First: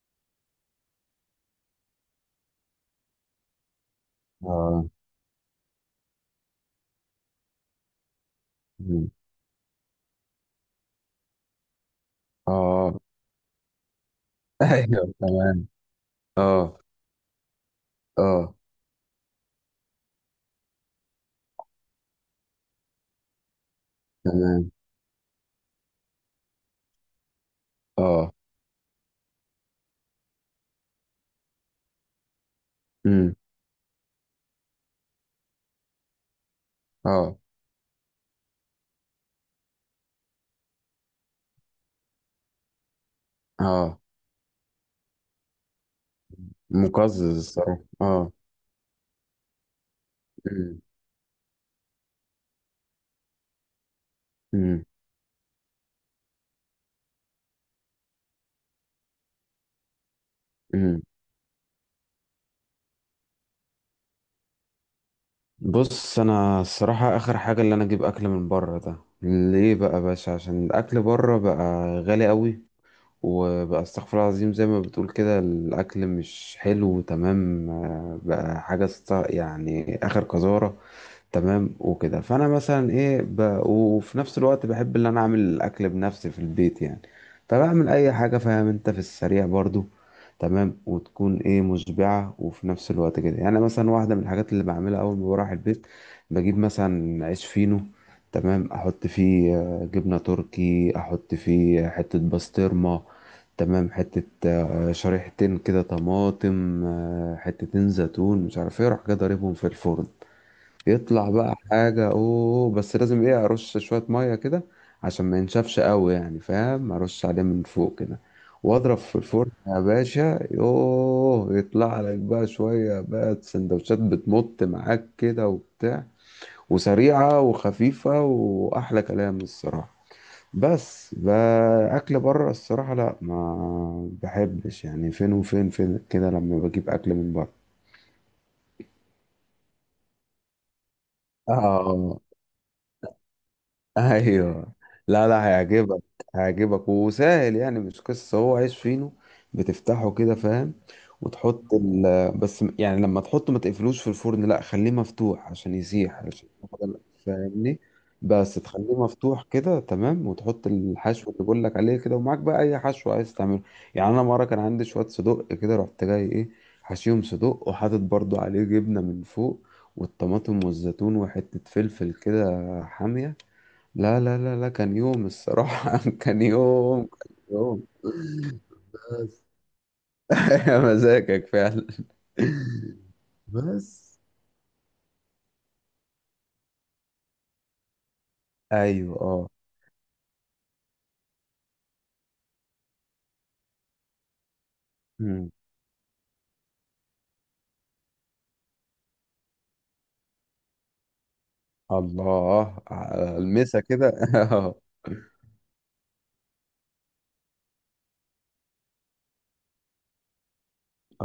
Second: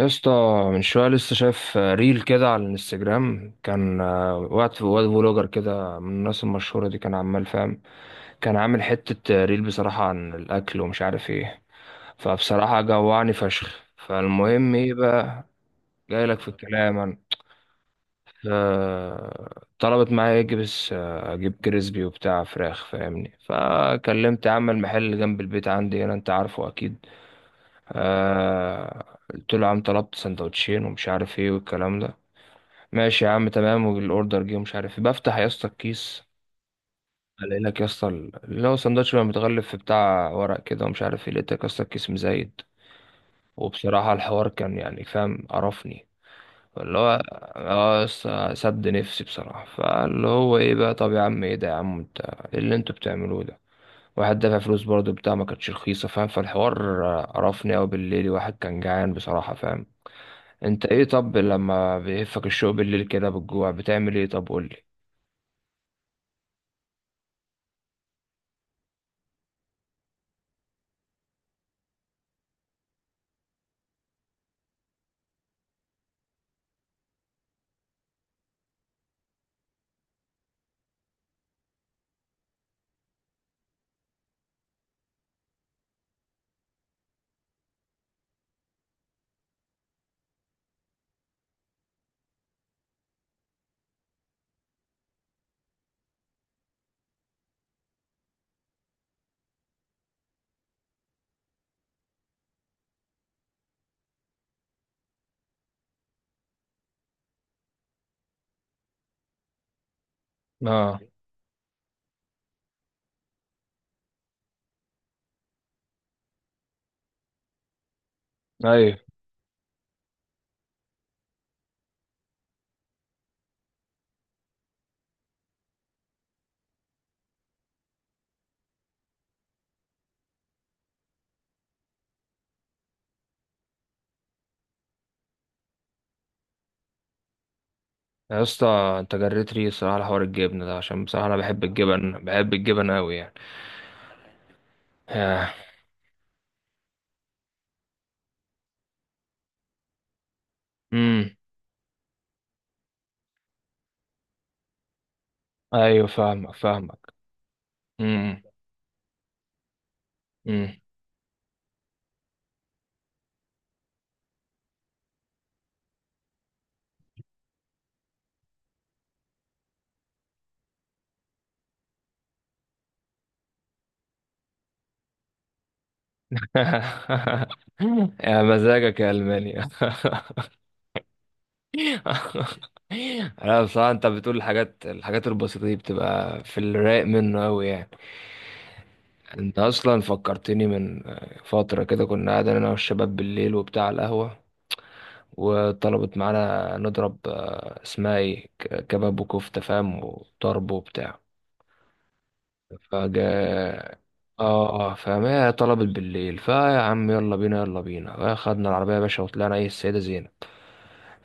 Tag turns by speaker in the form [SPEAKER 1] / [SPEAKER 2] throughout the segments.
[SPEAKER 1] يا اسطى من شويه لسه شايف ريل كده على الانستجرام كان وقت
[SPEAKER 2] اه.
[SPEAKER 1] واد فلوجر كده من الناس المشهوره دي كان عمال فاهم. كان عامل
[SPEAKER 2] مم.
[SPEAKER 1] حته ريل بصراحه عن الاكل ومش عارف ايه. فبصراحه
[SPEAKER 2] اه.
[SPEAKER 1] جوعني فشخ. فالمهم ايه
[SPEAKER 2] ايوه،
[SPEAKER 1] بقى،
[SPEAKER 2] تمام.
[SPEAKER 1] جاي لك في
[SPEAKER 2] اه.
[SPEAKER 1] الكلام انا.
[SPEAKER 2] اه.
[SPEAKER 1] طلبت معايا اجيب اجيب كريسبي وبتاع فراخ فاهمني، فكلمت عم
[SPEAKER 2] تمام.
[SPEAKER 1] المحل جنب البيت عندي هنا انت عارفه اكيد.
[SPEAKER 2] اه.
[SPEAKER 1] قلت له يا عم طلبت سندوتشين ومش عارف ايه والكلام ده، ماشي يا
[SPEAKER 2] امم.
[SPEAKER 1] عم تمام. والاوردر جه ومش عارف إيه. بفتح يا اسطى الكيس،
[SPEAKER 2] اه.
[SPEAKER 1] الاقي لك يا اسطى اللي هو سندوتش بقى متغلف في بتاع ورق كده ومش عارف ايه، لقيتك يا اسطى الكيس مزايد.
[SPEAKER 2] اه.
[SPEAKER 1] وبصراحة الحوار كان يعني فاهم قرفني، اللي هو
[SPEAKER 2] مقزز الصراحه،
[SPEAKER 1] اه يا
[SPEAKER 2] اه.
[SPEAKER 1] اسطى سد نفسي بصراحة. فاللي هو ايه
[SPEAKER 2] امم،
[SPEAKER 1] بقى، طب يا عم ايه ده يا عم، انت ايه اللي انتوا بتعملوه ده؟ واحد دافع فلوس
[SPEAKER 2] امم،
[SPEAKER 1] برضه بتاع، ما كانتش رخيصة فاهم. فالحوار قرفني أوي بالليل، واحد كان جعان بصراحة فاهم. انت
[SPEAKER 2] امم.
[SPEAKER 1] ايه، طب لما بيهفك الشوق بالليل كده بالجوع بتعمل ايه؟ طب قولي.
[SPEAKER 2] بص، انا الصراحه اخر حاجه اللي انا اجيب اكل من بره ده، ليه بقى يا باشا؟ عشان الاكل بره بقى غالي قوي. وبقى استغفر الله العظيم، زي ما بتقول كده الاكل مش حلو، تمام. بقى حاجه يعني اخر قذاره. تمام، وكده فانا مثلا ايه وفي نفس الوقت بحب ان انا اعمل الاكل بنفسي في البيت، يعني. فبعمل اي حاجه، فاهم انت، في السريع برضو. تمام، وتكون ايه مشبعه، وفي نفس الوقت كده يعني، مثلا واحده من الحاجات اللي بعملها اول ما بروح البيت، بجيب مثلا عيش فينو. تمام، احط فيه جبنه تركي، احط فيه حته بسطرمه. تمام، حتة شريحتين كده طماطم، حتتين زيتون، مش عارف ايه، اروح كده ضاربهم في الفرن.
[SPEAKER 1] اه،
[SPEAKER 2] يطلع بقى حاجة اوه، بس لازم ايه ارش شوية مية كده، عشان ما ينشفش قوي يعني، فاهم، ارش عليه من فوق كده.
[SPEAKER 1] ايوه.
[SPEAKER 2] واضرب في الفرن يا باشا، يوه، يطلع لك بقى شوية بقى سندوتشات بتمط معاك كده وبتاع، وسريعة وخفيفة، واحلى كلام الصراحة. بس بقى اكل بره، الصراحة لا، ما بحبش يعني، فين وفين فين كده لما بجيب اكل من بره.
[SPEAKER 1] يا اسطى، انت جريت ري الصراحه على حوار الجبنه ده، عشان بصراحه انا بحب الجبن،
[SPEAKER 2] اه.
[SPEAKER 1] بحب الجبن قوي يعني.
[SPEAKER 2] ايوه. لا لا،
[SPEAKER 1] آه.
[SPEAKER 2] هيعجبك. هيعجبك وسهل، يعني مش قصه، هو عيش فينو، بتفتحه كده، فاهم.
[SPEAKER 1] امم.
[SPEAKER 2] وتحط ال، بس يعني لما تحطه ما تقفلوش في الفرن، لا خليه مفتوح عشان
[SPEAKER 1] ايوه،
[SPEAKER 2] يسيح، عشان
[SPEAKER 1] فاهمك فاهمك.
[SPEAKER 2] فاهمني.
[SPEAKER 1] امم.
[SPEAKER 2] بس تخليه مفتوح كده، تمام، وتحط
[SPEAKER 1] امم.
[SPEAKER 2] الحشو اللي بقول لك عليه كده، ومعاك بقى اي حشو عايز تعمله. يعني انا مره كان عندي شويه صدق كده، رحت جاي ايه، حشيهم صدق، وحاطط برضو عليه جبنه من فوق، والطماطم والزيتون وحته فلفل كده، حاميه. لا لا لا لا، كان يوم الصراحة. كان يوم، كان يوم.
[SPEAKER 1] يا مزاجك يا
[SPEAKER 2] بس.
[SPEAKER 1] المانيا.
[SPEAKER 2] يا مزاجك فعلا.
[SPEAKER 1] لا بصراحه، انت
[SPEAKER 2] بس.
[SPEAKER 1] بتقول الحاجات، الحاجات البسيطه دي بتبقى في الرايق منه قوي يعني.
[SPEAKER 2] ايوه، اه.
[SPEAKER 1] انت اصلا فكرتني من فتره كده، كنا قاعدين انا والشباب بالليل وبتاع على القهوه،
[SPEAKER 2] مم.
[SPEAKER 1] وطلبت معانا نضرب اسمها ايه كباب وكفتة فاهم وطرب وبتاع،
[SPEAKER 2] الله،
[SPEAKER 1] فجا.
[SPEAKER 2] المسا كده.
[SPEAKER 1] اه
[SPEAKER 2] اه.
[SPEAKER 1] اه فاهم، هي طلبت بالليل. فيا عم يلا بينا يلا بينا، خدنا العربية يا باشا وطلعنا ايه السيدة زينب.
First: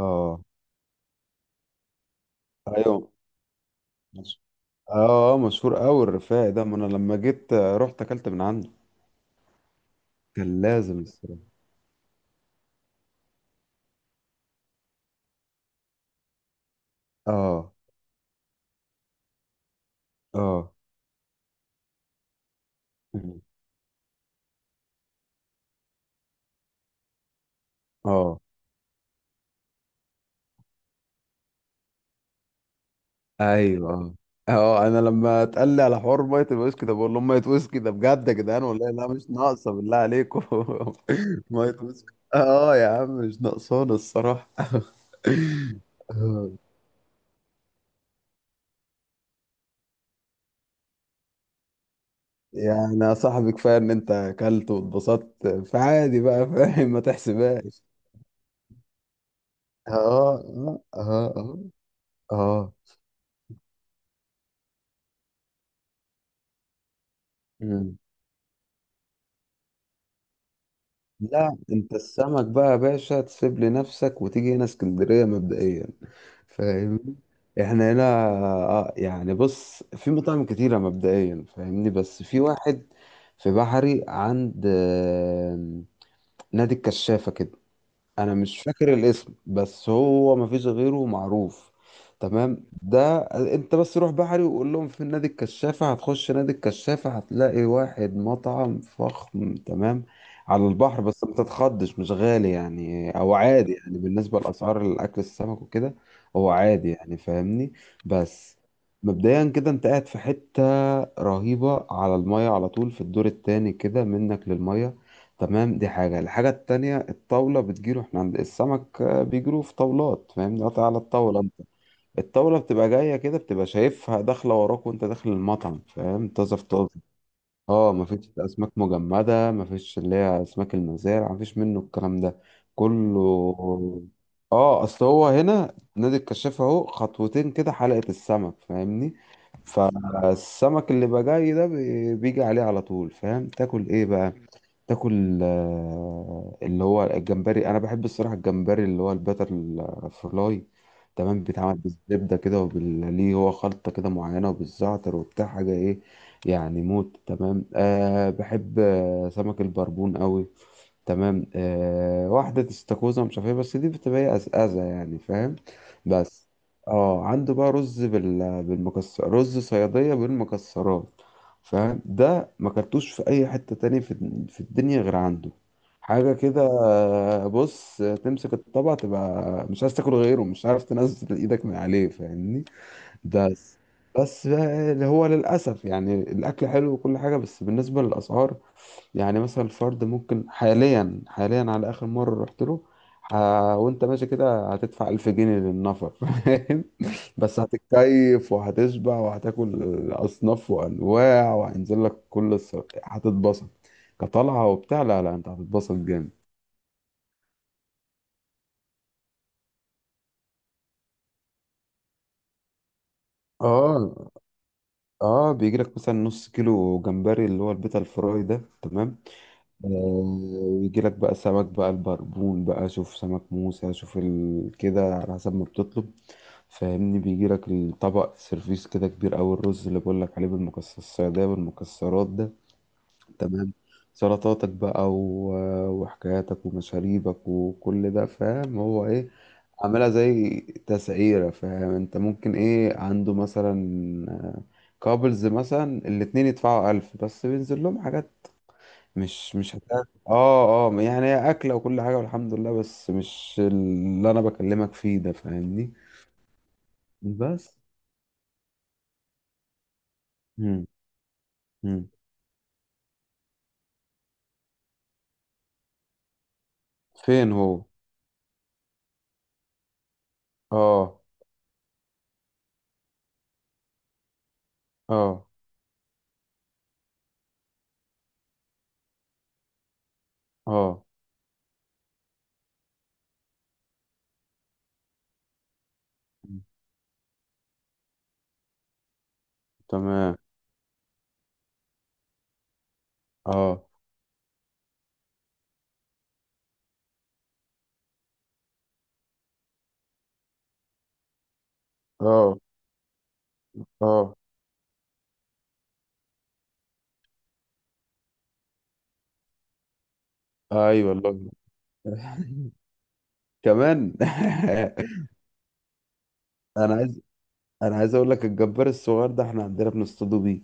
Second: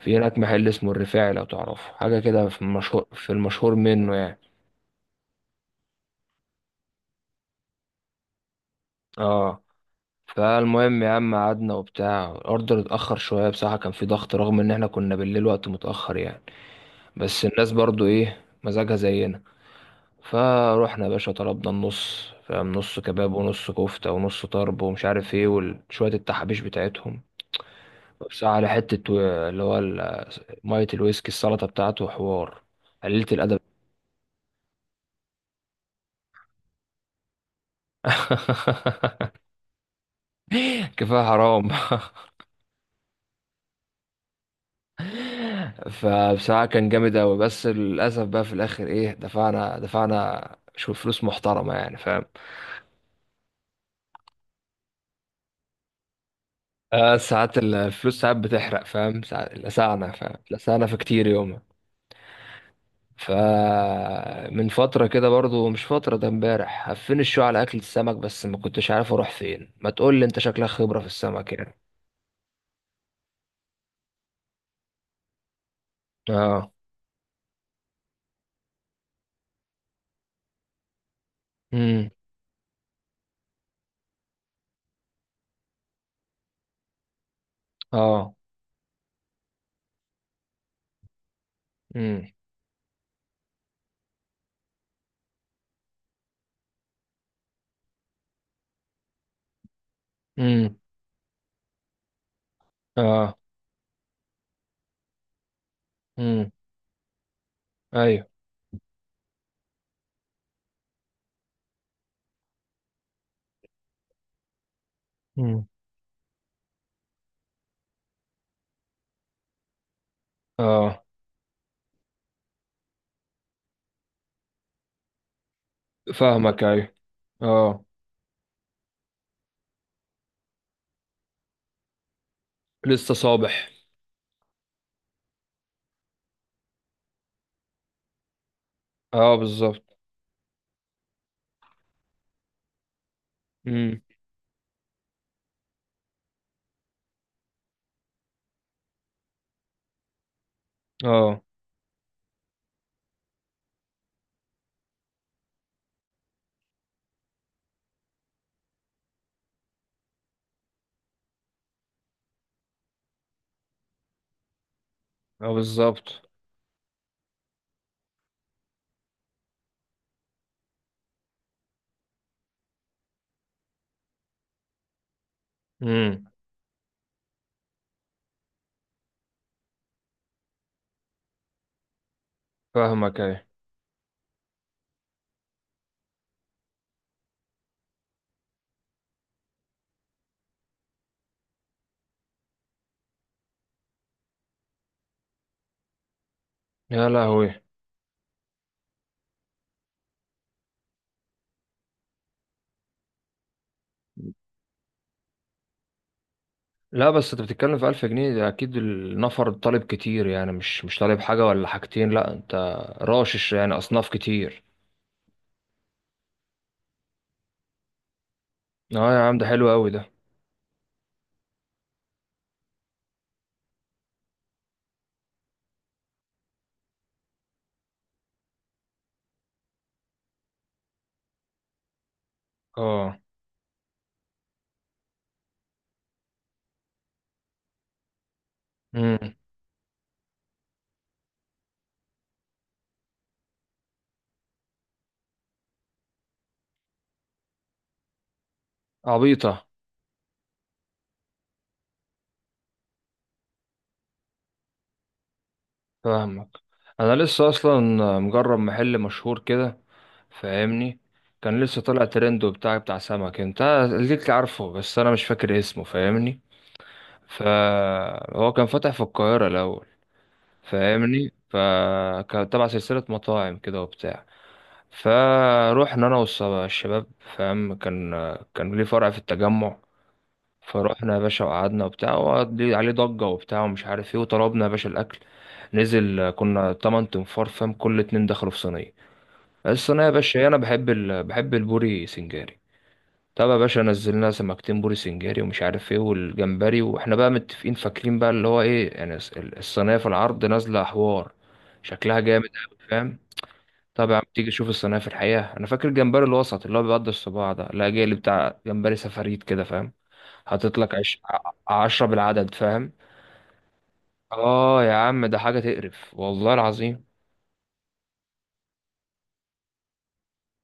[SPEAKER 1] في هناك محل اسمه الرفاعي لو تعرفه، حاجة كده في
[SPEAKER 2] ايوه.
[SPEAKER 1] المشهور، في المشهور منه يعني.
[SPEAKER 2] مش- اه، مشهور قوي الرفاعي ده، ما انا لما جيت رحت اكلت من عنده.
[SPEAKER 1] اه.
[SPEAKER 2] كان لازم
[SPEAKER 1] فالمهم يا عم
[SPEAKER 2] الصراحة.
[SPEAKER 1] قعدنا وبتاع، الاوردر اتأخر شوية بصراحة، كان في ضغط رغم ان احنا كنا بالليل وقت متأخر يعني. بس الناس
[SPEAKER 2] اه.
[SPEAKER 1] برضو ايه مزاجها زينا.
[SPEAKER 2] اه.
[SPEAKER 1] فروحنا يا باشا طلبنا النص فاهم، نص كباب
[SPEAKER 2] مم.
[SPEAKER 1] ونص كفتة ونص طرب ومش عارف ايه وشوية التحابيش بتاعتهم.
[SPEAKER 2] اه.
[SPEAKER 1] بس على حتة اللي هو ال- مية الويسكي السلطة بتاعته حوار قليلة الأدب.
[SPEAKER 2] ايوه. اه، انا لما اتقال لي على حوار ميه الويسكي ده، بقول لهم ميه ويسكي ده بجد يا جدعان، والله لا مش ناقصه، بالله عليكم.
[SPEAKER 1] كفاية حرام.
[SPEAKER 2] ميه ويسكي، اه يا عم مش ناقصانا الصراحه. آه،
[SPEAKER 1] فبصراحة كان جامد أوي، بس للأسف بقى في الآخر إيه، دفعنا شو فلوس محترمة يعني فاهم.
[SPEAKER 2] يعني يا صاحبي كفايه ان انت اكلت واتبسطت، فعادي بقى، فاهم، ما
[SPEAKER 1] آه، ساعات
[SPEAKER 2] تحسبهاش.
[SPEAKER 1] الفلوس ساعات بتحرق فاهم، ساعات لسعنا فاهم،
[SPEAKER 2] اه. اه.
[SPEAKER 1] لسعنا في كتير
[SPEAKER 2] اه.
[SPEAKER 1] يومها.
[SPEAKER 2] اه. اه.
[SPEAKER 1] فمن فترة كده برضو، مش فترة، ده امبارح، هفين الشو على أكلة
[SPEAKER 2] مم.
[SPEAKER 1] السمك، بس ما كنتش عارف أروح فين. ما تقول لي أنت شكلك خبرة في السمك
[SPEAKER 2] لا،
[SPEAKER 1] يعني.
[SPEAKER 2] انت السمك بقى يا باشا تسيب لنفسك، وتيجي هنا اسكندريه مبدئيا،
[SPEAKER 1] اه.
[SPEAKER 2] فاهمني. احنا هنا يعني، بص في مطاعم كتيرة مبدئيا، فاهمني،
[SPEAKER 1] امم.
[SPEAKER 2] بس في واحد في بحري، عند نادي الكشافة كده.
[SPEAKER 1] اه.
[SPEAKER 2] انا مش فاكر الاسم، بس هو مفيش غيره معروف.
[SPEAKER 1] امم.
[SPEAKER 2] تمام. ده، انت بس روح بحري، وقول لهم في نادي الكشافة، هتخش نادي الكشافة هتلاقي واحد مطعم فخم، تمام، على
[SPEAKER 1] امم.
[SPEAKER 2] البحر. بس ما تتخضش، مش غالي يعني، او
[SPEAKER 1] اه.
[SPEAKER 2] عادي يعني بالنسبة لأسعار الأكل السمك وكده.
[SPEAKER 1] امم.
[SPEAKER 2] هو عادي يعني، فاهمني.
[SPEAKER 1] ايوه.
[SPEAKER 2] بس، مبدئيا كده انت قاعد في حتة رهيبة، على المية على طول، في الدور التاني كده منك للمية.
[SPEAKER 1] امم.
[SPEAKER 2] تمام، دي حاجة. الحاجة التانية، الطاولة بتجيله، احنا عند السمك بيجيله في طاولات، فاهمني، قاطع على
[SPEAKER 1] اه،
[SPEAKER 2] الطاولة انت. الطاولة بتبقى جاية كده، بتبقى شايفها داخلة وراك وانت داخل المطعم، فاهم، طازة
[SPEAKER 1] فاهمك
[SPEAKER 2] في
[SPEAKER 1] ايوه.
[SPEAKER 2] طازة.
[SPEAKER 1] اه،
[SPEAKER 2] اه، مفيش أسماك مجمدة، مفيش اللي هي أسماك المزارع، مفيش منه الكلام ده
[SPEAKER 1] لسه
[SPEAKER 2] كله.
[SPEAKER 1] صابح.
[SPEAKER 2] اه، اصل هو هنا نادي الكشاف اهو خطوتين كده حلقة السمك، فاهمني.
[SPEAKER 1] اه بالظبط.
[SPEAKER 2] فالسمك اللي بقى جاي ده، بيجي عليه على طول، فاهم، تاكل
[SPEAKER 1] امم.
[SPEAKER 2] ايه بقى؟ تاكل اللي هو الجمبري، انا بحب الصراحه الجمبري اللي هو البتر فلاي.
[SPEAKER 1] اه
[SPEAKER 2] تمام، بيتعمل بالزبده كده، وبال ليه هو خلطه كده معينه، وبالزعتر وبتاع حاجه ايه، يعني موت. تمام. أه بحب سمك البربون قوي. تمام، واحدة استاكوزا مش عارف ايه، بس دي بتبقى أزأزة يعني،
[SPEAKER 1] اه
[SPEAKER 2] فاهم.
[SPEAKER 1] بالظبط.
[SPEAKER 2] بس، اه، عنده بقى رز بالمكسر، رز صيادية بالمكسرات، فاهم، ده ما كلتوش في أي حتة تاني في الدنيا غير عنده.
[SPEAKER 1] امم،
[SPEAKER 2] حاجة كده. بص، تمسك الطبق تبقى مش عايز تاكل غيره، مش عارف تنزل ايدك من عليه، فاهمني.
[SPEAKER 1] فاهمك ايوه.
[SPEAKER 2] بس بس بقى، اللي هو للأسف يعني الأكل حلو وكل حاجة، بس بالنسبة للأسعار، يعني مثلا الفرد ممكن، حاليا حاليا، على آخر مرة رحت له، ه... وأنت ماشي كده هتدفع 1000 جنيه للنفر. فاهم،
[SPEAKER 1] يا
[SPEAKER 2] بس
[SPEAKER 1] لهوي.
[SPEAKER 2] هتتكيف وهتشبع وهتاكل أصناف وأنواع، وهينزل لك كل هتتبسط كطلعة وبتاع، لا لا أنت هتتبسط جامد.
[SPEAKER 1] لا بس انت بتتكلم في 1000 جنيه ده اكيد النفر طالب كتير يعني، مش طالب حاجة ولا حاجتين، لا انت راشش يعني اصناف
[SPEAKER 2] اه،
[SPEAKER 1] كتير.
[SPEAKER 2] اه، بيجي لك مثلا نص كيلو جمبري اللي هو البيتا الفراي ده،
[SPEAKER 1] اه
[SPEAKER 2] تمام.
[SPEAKER 1] يا عم ده حلو قوي ده.
[SPEAKER 2] ويجي لك بقى السمك بقى، البربون بقى، شوف سمك موسى، شوف كده على حسب ما بتطلب، فاهمني. بيجي لك الطبق سيرفيس كده كبير أوي، الرز اللي بقول لك عليه بالمكسرات السعودية، بالمكسرات ده،
[SPEAKER 1] اه.
[SPEAKER 2] تمام. سلطاتك بقى و... آه، وحكاياتك ومشاريبك وكل ده، فاهم هو
[SPEAKER 1] امم.
[SPEAKER 2] ايه، عاملها زي تسعيرة، فاهم، انت ممكن ايه عنده مثلا آه، كابلز مثلا، الاتنين يدفعوا 1000 بس بينزل لهم حاجات، مش
[SPEAKER 1] عبيطة.
[SPEAKER 2] مش هتاكل، اه اه، يعني هي اكله وكل حاجه والحمد لله، بس مش اللي انا بكلمك فيه ده، فاهمني.
[SPEAKER 1] فاهمك. انا لسه
[SPEAKER 2] بس.
[SPEAKER 1] اصلا مجرب محل مشهور كده
[SPEAKER 2] مم.
[SPEAKER 1] فاهمني، كان لسه طالع
[SPEAKER 2] مم.
[SPEAKER 1] ترند وبتاع، بتاع سمك انت ليك عارفه، بس انا مش فاكر اسمه فاهمني.
[SPEAKER 2] فين هو؟
[SPEAKER 1] فهو كان فاتح في القاهرة الاول
[SPEAKER 2] اه.
[SPEAKER 1] فاهمني، فكان تبع سلسلة مطاعم كده وبتاع.
[SPEAKER 2] اه.
[SPEAKER 1] فروحنا انا والشباب فاهم، كان كان ليه فرع في التجمع.
[SPEAKER 2] اه.
[SPEAKER 1] فروحنا يا باشا وقعدنا وبتاع، وقضي عليه ضجة وبتاع ومش عارف ايه، وطلبنا يا باشا الاكل، نزل.
[SPEAKER 2] مم.
[SPEAKER 1] كنا تمن تنفار فاهم، كل اتنين دخلوا في صينية. الصينية يا
[SPEAKER 2] تمام.
[SPEAKER 1] باشا، انا بحب بحب البوري سنجاري. طب يا باشا
[SPEAKER 2] اه.
[SPEAKER 1] نزلنا سمكتين بوري سنجاري ومش عارف ايه والجمبري، واحنا بقى متفقين فاكرين بقى اللي هو ايه يعني، الصينية في العرض نازلة حوار، شكلها جامد
[SPEAKER 2] اه.
[SPEAKER 1] أوي فاهم. طبعا
[SPEAKER 2] اه.
[SPEAKER 1] تيجي تشوف الصينية في الحقيقة، أنا فاكر الجمبري الوسط اللي هو بيقضي الصباع ده، لا جاي اللي بتاع جمبري سفاريت كده فاهم، حاطط لك
[SPEAKER 2] ايوه والله.
[SPEAKER 1] عشرة بالعدد فاهم.
[SPEAKER 2] كمان.
[SPEAKER 1] آه يا عم ده حاجة تقرف والله
[SPEAKER 2] انا
[SPEAKER 1] العظيم.
[SPEAKER 2] عايز انا عايز اقول لك الجبار الصغير ده، احنا عندنا بنصطادوا بيه،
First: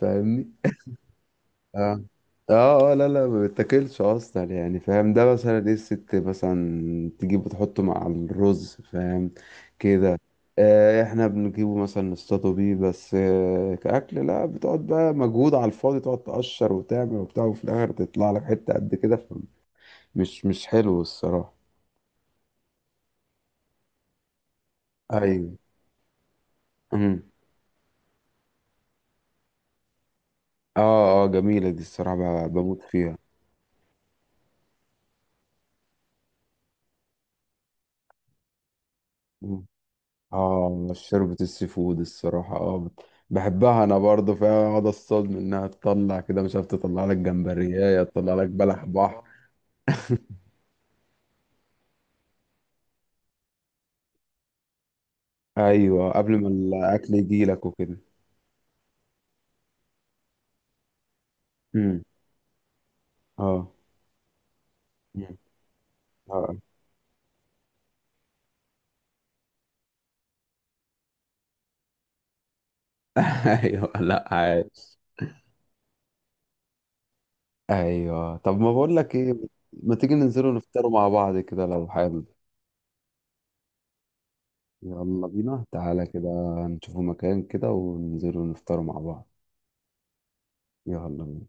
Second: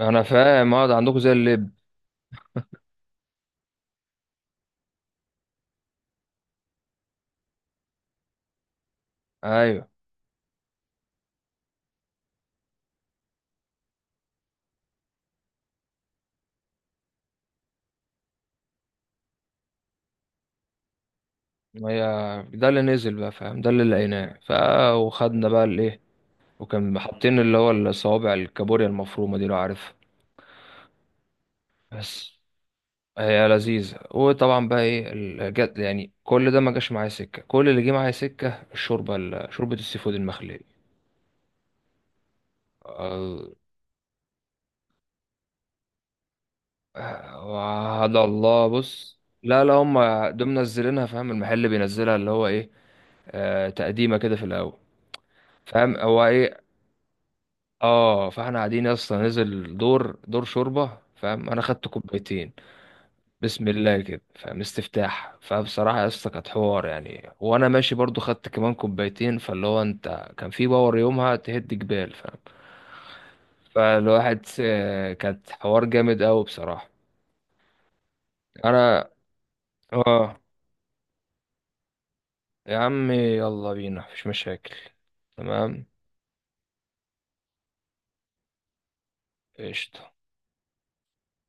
[SPEAKER 1] أنا فاهم، اه ده عندكم زي اللب.
[SPEAKER 2] اه. اه. اه. لا لا، ما بيتاكلش اصلا يعني، فاهم، ده مثلا ايه، الست مثلا تجيبه تحطه مع الرز، فاهم
[SPEAKER 1] أيوه.
[SPEAKER 2] كده. احنا بنجيبه مثلا نصطاده بيه بس، كأكل لا، بتقعد بقى مجهود على الفاضي، تقعد تقشر وتعمل وبتاع، وفي الاخر تطلع لك حتة قد كده، مش حلو الصراحة.
[SPEAKER 1] ما هي ده اللي نزل بقى فاهم، ده اللي لقيناه، ف وخدنا
[SPEAKER 2] ايوه.
[SPEAKER 1] بقى الإيه، وكان
[SPEAKER 2] امم.
[SPEAKER 1] حاطين اللي هو الصوابع الكابوريا المفرومة دي لو عارفها.
[SPEAKER 2] اه. اه، جميلة دي الصراحة،
[SPEAKER 1] بس
[SPEAKER 2] بموت فيها.
[SPEAKER 1] هي لذيذة. وطبعا بقى ايه جت يعني، كل ده ما جاش معايا سكة، كل اللي جه معايا سكة الشوربة، شوربة السي فود المخلية.
[SPEAKER 2] اه، شوربة السي فود الصراحة اه،
[SPEAKER 1] آه،
[SPEAKER 2] بحبها انا برضو، فيها اقعد اصطاد منها تطلع كده مش عارف، تطلع لك جمبرية،
[SPEAKER 1] وعد
[SPEAKER 2] تطلع لك
[SPEAKER 1] الله
[SPEAKER 2] بلح
[SPEAKER 1] بص،
[SPEAKER 2] بحر.
[SPEAKER 1] لا لا هم دول منزلينها فاهم، المحل بينزلها اللي هو ايه، آه تقديمة كده في الأول فاهم
[SPEAKER 2] ايوه،
[SPEAKER 1] هو
[SPEAKER 2] قبل ما
[SPEAKER 1] ايه.
[SPEAKER 2] الاكل يجي لك وكده.
[SPEAKER 1] اه، فاحنا قاعدين يا اسطى، نزل دور دور شوربة فاهم، انا خدت
[SPEAKER 2] امم.
[SPEAKER 1] كوبايتين، بسم
[SPEAKER 2] اه.
[SPEAKER 1] الله كده فاهم، استفتاح.
[SPEAKER 2] مم.
[SPEAKER 1] فبصراحة يا اسطى كانت
[SPEAKER 2] اه.
[SPEAKER 1] حوار يعني، وانا ماشي برضو خدت كمان كوبايتين، فاللي هو انت كان في باور يومها تهد جبال فاهم.
[SPEAKER 2] ايوه، لا
[SPEAKER 1] فالواحد
[SPEAKER 2] عايش.
[SPEAKER 1] كانت حوار جامد قوي بصراحة.
[SPEAKER 2] ايوه، طب ما بقول
[SPEAKER 1] انا
[SPEAKER 2] لك ايه، ما تيجي
[SPEAKER 1] اه،
[SPEAKER 2] ننزلوا نفطروا مع بعض كده، لو حابب.
[SPEAKER 1] يا عمي يلا بينا مفيش مشاكل.
[SPEAKER 2] يلا بينا،
[SPEAKER 1] تمام،
[SPEAKER 2] تعالى كده، نشوفوا مكان كده وننزلوا نفطروا مع بعض.
[SPEAKER 1] قشطة.
[SPEAKER 2] يلا بينا.